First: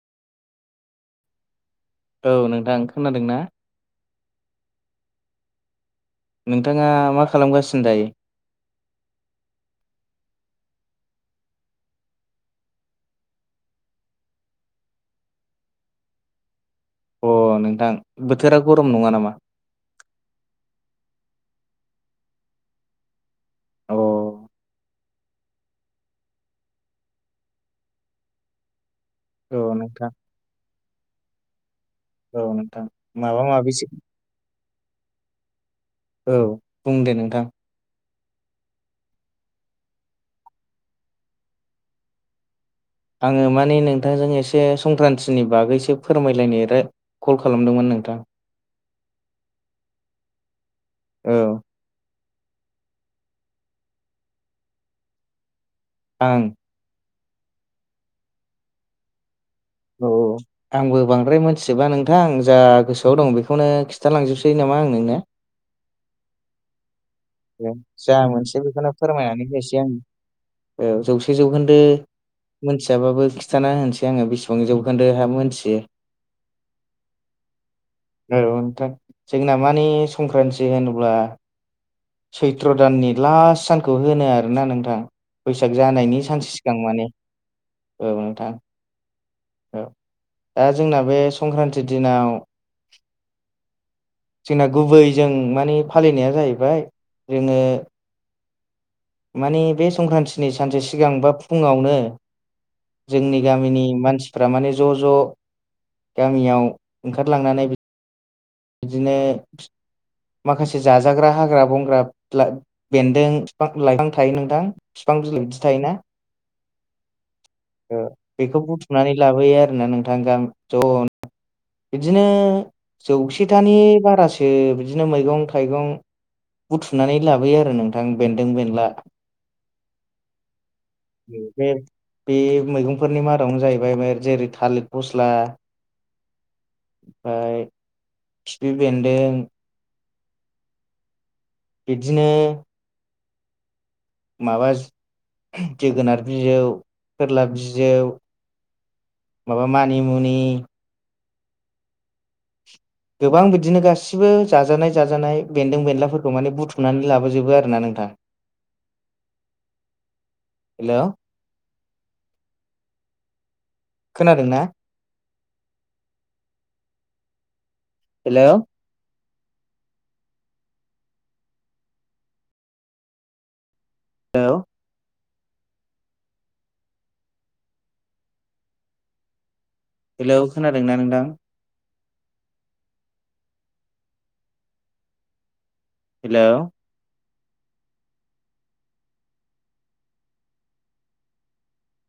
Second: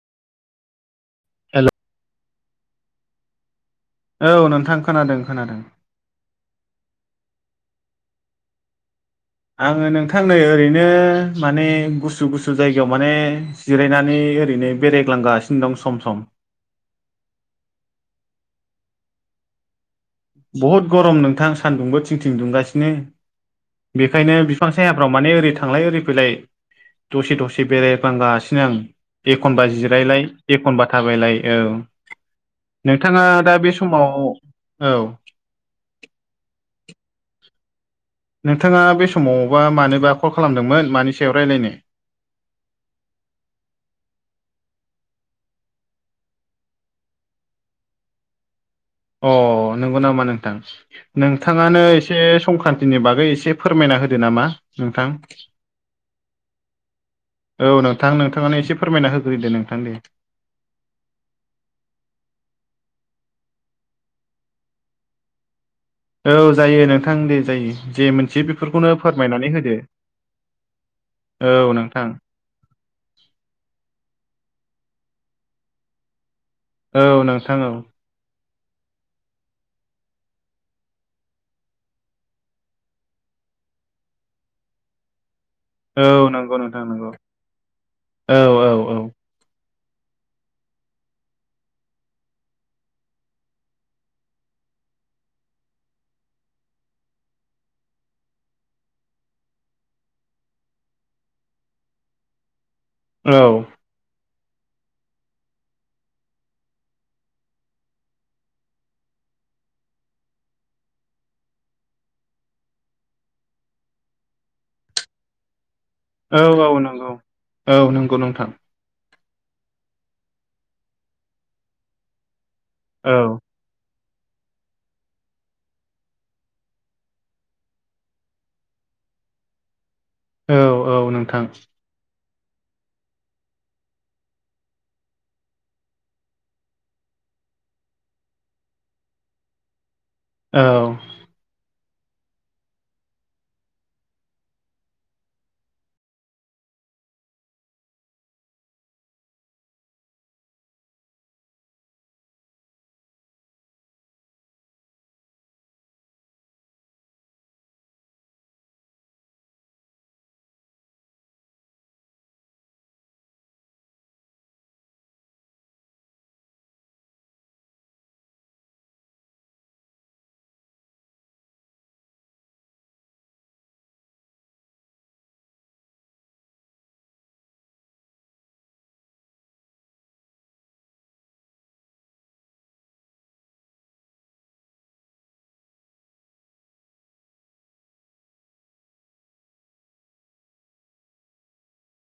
हेल' औ नोंथां खोनादों ना? औ नोंथां खोनादों खोनादों। नोंथाङा मा खालामगासिनो दायो? आंङो नोंथांनो ओरैनो माने गुसु गुसु जायगायाव माने जिरायनानै ओरैनो बेरायग्लांगासिनो दं सम सम। अ नोंथां बोथोरा गरम नङा नामा? बहुद गरम नोंथां सान्दुंबो थिं थिं दुंगासिनो अ बेखायनो बिफां सायाफ्राव माने ओरै थांलाय ओरै फैलाय दसे दसे बेरायफांगासिनो आं। औ एखनबा नोंथां जिरायलाय एखनबा थाबायलाय औ औ नोंथां नोंथाङा माबा दा बे माबिसो समाव औ औ बुं दे नोंथां नोंथाङा बे समावबा मानोबा कल खालामदोंमोन मानि सायाव रायज्लायनो आंङो माने नोंथांजों एसे संक्रान्तिनि बागैसो फोरमायलायनाय रा कल खालामदोंमोन नोंथां। अ नंगौ नामा नोंथां औ नोंथाङानो एसे संक्रान्तिनि बागै एसे फोरमायना होदो नामा नोंथां आं औ नोंथां नोंथाङानो एसे फोरमायना होग्रोदो नों औ आंबो बांद्राय मोनथिजोबा नोंथां। आं जा गोसोआव दं बेखौनो खिन्थालांजोबसै नामा आं नोंनो औ जायो नोंथां दे जायो जे जा मोनथि मोनसे बेखौनो बेफोरखौनो फोरमायनानै होनोसै होदो। आं औ जौसे औ जौखोन्दो नोंथां मोनथियाबाबो खिथाना होनोसै आंङो बेसेबां जौखोन्दो हा मोनथियो। औ नोंथां औ औ नोंथां जोंना मानि संक्रान्ति होनोब्ला सैथ्र' दाननि लास्ट सानखौ होनो आरोना नोंथां बैसाग जानायनि औ नंगौ सान्से सिगां नोंथां माने नंगौ औ नोंथां। औ औ औ दा जोंना बे संक्रान्ति दिनाव जोंना गुबैजों माने फालिनाया जाहैबाय जोंङो माने बे संक्रान्तिनि सानसे सिगां बा फुङावनो जोंनि औ गामिनि मानसिफ माने ज' ज' गामियाव ओंखारलांनानै बिदिनो माखासे जाजाग्रा हाग्रा बंग्रा ला बेन्दों बिफां लाइफां थायो नोंथां बिफां बिलाइ बिदि थायोना औ औ नंगौ औ नंगौ नोंथां। सुमनानै लाबोयो आरोना नोंथा गामि ज' बिदिनो औ जौसेथानि बारासो बिदिनो मैगं थाइगं बुथुमनानै लाबोयो आरो नोंथां बेन्दों बेनला औ औ नोंथां बे बे मैगंफोरनि मादावनो जाहैबाय जेरै थालिर फस्ला ओमफाय खिफि बेन्दों औ बिदिनो माबा जोगोनार बिजौ फोरलाब बिजौ माबा मानि मुनि गोबां बिदिनो गासिबो जाजानाय जाजानाय बेन्दों बेनलाफोरखौ माने बुथुमनानै लाबोजोबो आरो ना नोंथां। हेल' खोनादों ना? हेल' [unintelligible] हेलौ खोनादोंना नोंथां? हेल'